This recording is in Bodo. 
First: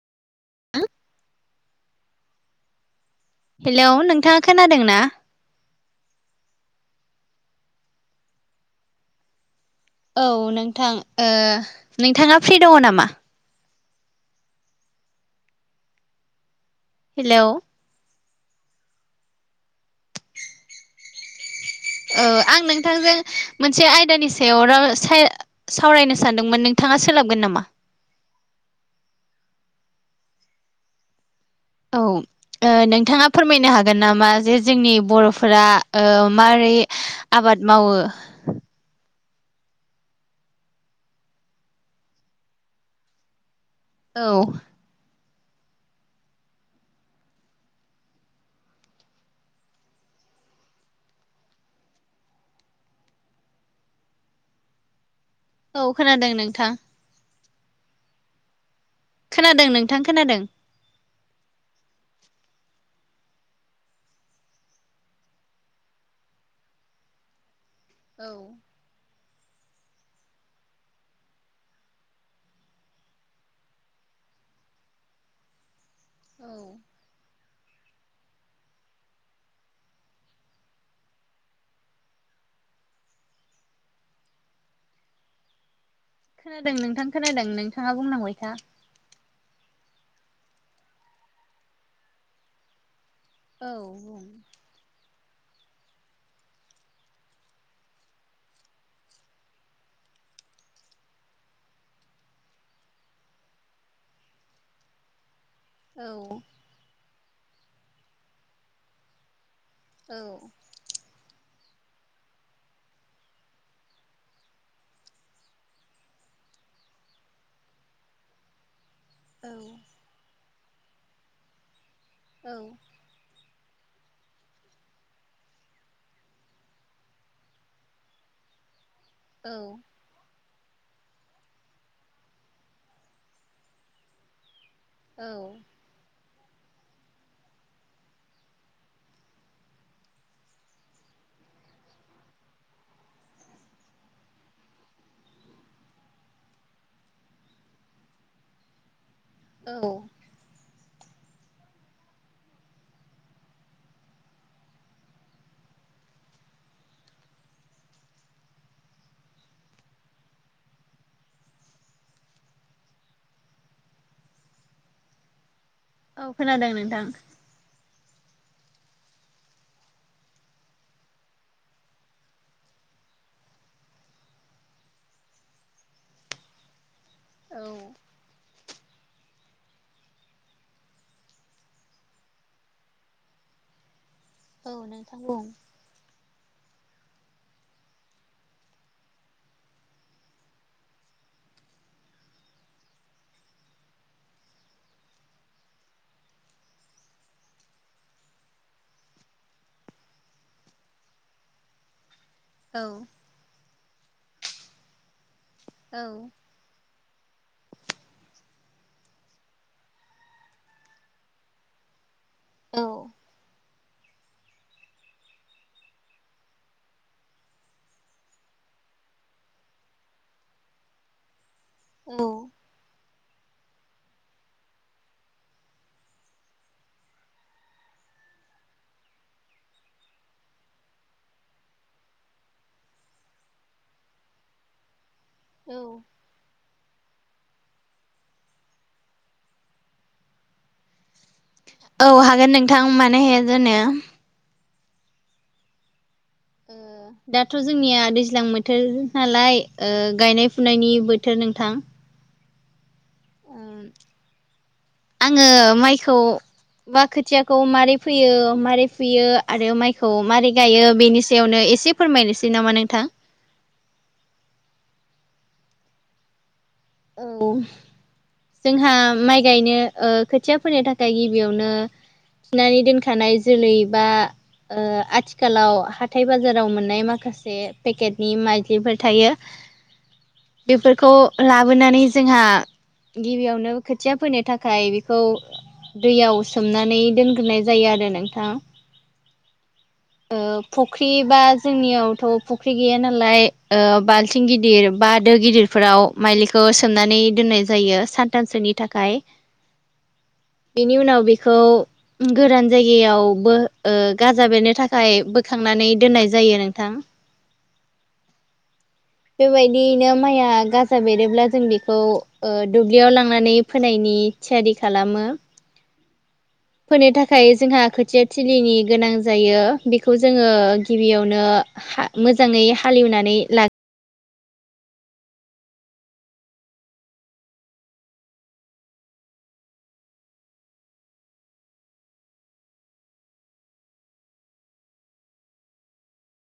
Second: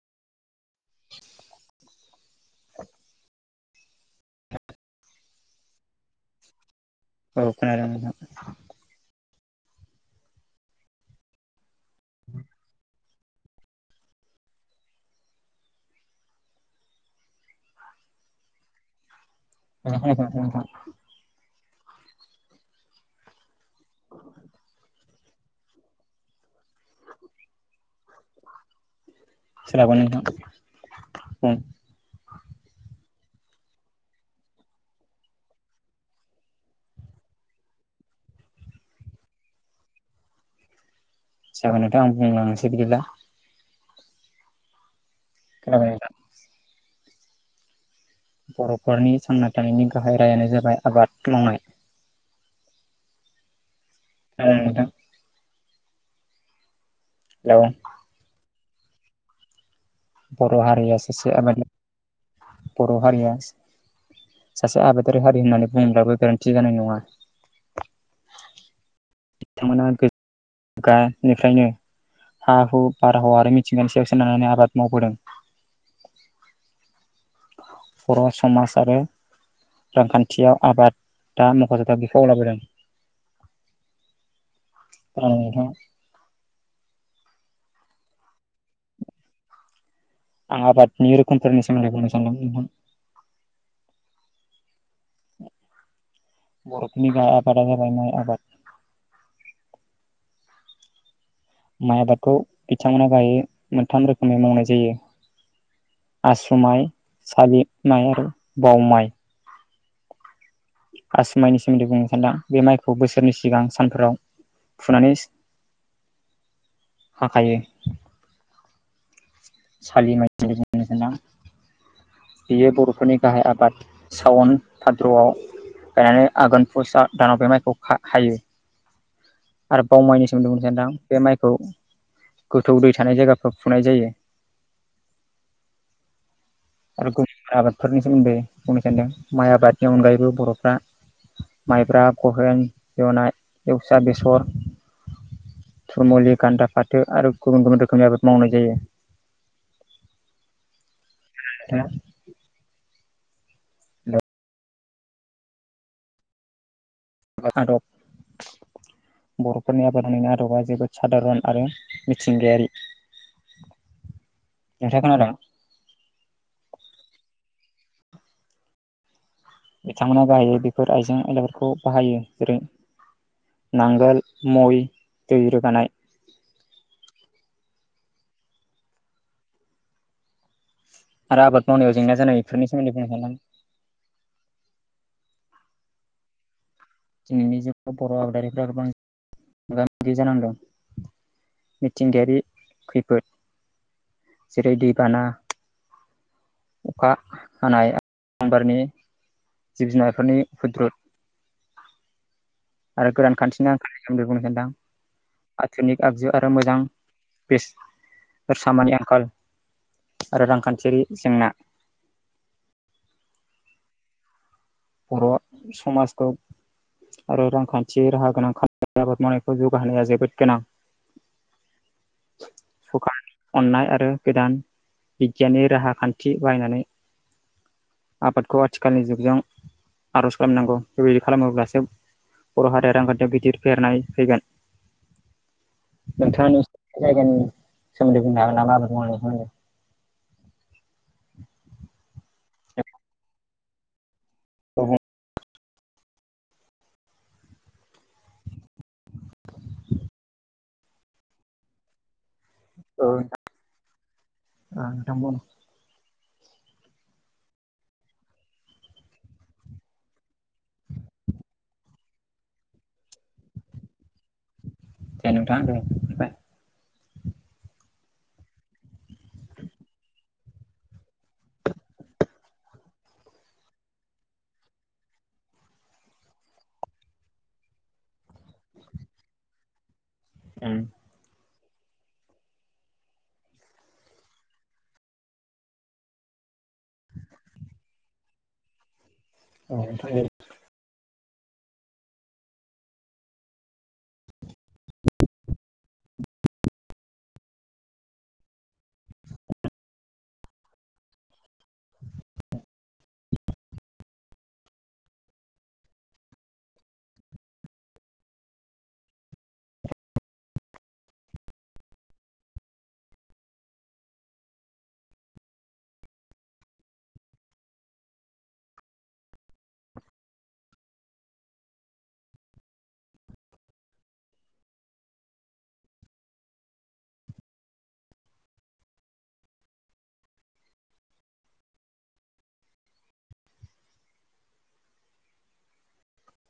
[inaudible] हेलौ नोंथाङा खोनादों ना औ खोनादों नोंथां औ नोंथां ओ नोंथाङा फ्रि दङ नामा हेल [inaudible] औ आं नोंथांजों मोनसे आयदानि सायाव साव सावरायनो सानदोंमोन नोंथाङा सोलाबगोन नामा सोलाबो नोंथां औ ओ नोंथाङा फोरमायनो हागोन नामा जे जोंनि बर'फोरा ओ मारै आबाद मावो सेभेन आंनो सैला [inaudible] [unintelligible] औ खोनाबाय नोंथां बर'फोरनि सांना थानायनि गाहाय रायानो जाबाय आबाद मावनाय ज मथा [unintelligible] [inaudible] औ खोनादों नोंथां हेल' खोनादों नों बर' हारिया सासे आबाद बर' हारिया सासे आबादारि हारि होननानै बुङोब्लाबो गोरोन्थि जानाय नङा, औ बिथांमोना गानिफ्रायनो, हा हु बाराहावा आरो मिथिंगानि सायाव सोनारनानै आबाद मावबोदों औ बर' समाज आरो रांखान्थियाव आबाद दा मख'जाथाव बिफाव लाबोदों औ नोंथां खोनादों नोंथां खोनादों नोंथाङा बुंलांबाय था, आं आबादनि रोखोमफोरनि सोमोन्दै बुंनो सानदों नोंथां, औ बुं बर'फोरनि गाहाय आबादा जादों माय आबाद माइ आबादखौ बिथांमोनहा गाहाय मोनथाम रोखोमै मावनाय जायो। औ आसुमाइ साबिमाइ आरु बावमाइ औ आसु माइनि सोमोन्दै बुंनो सानदों बे माइखौ बोसोरनि सिगां सानफोराव, फुनानै हाखायो। औ सालि माय होनां बेयो बर'फोरनि गाहाय आबाद सावन भाद्रआव गायनानै आघोन फुसा दानाव बे माइखौ हायो। औ आरो बाव माइनि सोमोन्दै बुंनो सानदों बे माइखौ गोथौ दै थानाय जायगाफ्राव फुनाय जायो। औ आरो गुबुन गुबुन आबादफोरनि सोमोन्दै बुंनो सान्दों माइ आबादनि अनगायैबो बर'फ्रा, माइब्रा गहेन जुननाय एवसा बेसर, थुरमुलि गान्दा फाथो आरो गुबुन गुबुन रोखोमनि आबाद मावनाय जायो। औ [unintelligible] दा फालाराव बर'फोरनि आबादनि आदबआ जोबोद सादारन आरो मिथिंगायारि, [inaudible] नोंथाङा खोनादों, औ खोनादों नोंथां, बिथांमोना गाहायै बेफोर आइजें आयलाफोरखौ बाहायो जेरै नांगोल मय दै रोगानाय, औ आरो आबाद मावनायाव जेंना जानाय बेफोर सोमोन्दै बुंनो सानदों, औ नोंथां बुं, दिनैनि जुगाव बर' आबादारिफ्रा गोबां मोगा मोगि जानांदों, मिथिंगायारि खैफोद जेरै दैबाना, अखा हानाय आबारनि जिब जुनारफोरनि उफुद्रुग औ आरो गोरान खान्थिनि आंखालनि सोमोन्दै बुंनो सानदों आधुनिक आगजु आरो आरो मोजां बेस सामानि आंखाल आरो रांखान्थियारि जेंना, औ बर' समाजखौ आरो रांखान्थि राहा गोनां खाम आबाद मावनायखौ जौगाहोनाया जोबोद गोनां [unintelligible] अन्नाय आरो गोदान बिगियाननि राहा खान्थि बाहायनानै आबादखौ आथिखालनि जुगजों आर'ज खालामनांगौ बेबायदि खालामोब्लासो बर' हारिया रांखान्थियाव गिदिर फेहेरनाय फैगोन औ नोंथाङा जायगानि सोमोन्दै बुंनो हागोन नामा? आबाद मावनायनि सोमोन्दै। औ हागोन नोंथां मानो हाया जानो। औ बुं ओ दाथ' जोंनिया दैज्लां बोथोर नालाय ओ गायनाय फुनायनि बोथोर नोंथां। औ नोंथां। उम बुं आङो माइखौ बा खोथियाखौ मारै फोयो मारै फुयो आरो माइखौ मारै गायो बेनि सायावनो एसे फोरमायनोसै नामा नोंथां? दे नोंथां दे बाय औ जोंहा माइ गायनो ओ खोथिया फोनो थाखाय गिबियावनो थिनानै दोनखानाय जोलै बा ओ आथिखालाव हाथाय बाजाराव मोननाय माखासे पेकेटनि माइदलिफोर थायो उम बेफोरखौ ला बोनानै जोंहा गिबियावनो खोथिया फोनो थाखाय बेखौ दैयाव सोमनानै दोनग्रोनाय जायो आरो नोंथां। औ आमफाय ओ फुख्रि बा जोंनियावथ' फुख्रि गैया नालाय ओ बाल्थिं गिदिर बा दो गिदिर फोराव माइलिखौ सोमनानै दोननाय जायो सानथामसोनि थाखाय बेनि उनाव बेखौ गोरान जायगायावबो ओ गाजा बेरनो थाखाय बोखांनानै दोननाय जायो नोंथां। बेबायदियैनो माइआ गाजा बेरोब्ला जों बेखौ ओ दुब्लियाव लांनानै फोनायनि थियारि खालामो फोनो थाखाय जोंहा खोथिया थिलिनि गोनां जायो बेखौ जोङो गिबियावनो हा मोजाङै हालेवनानै ला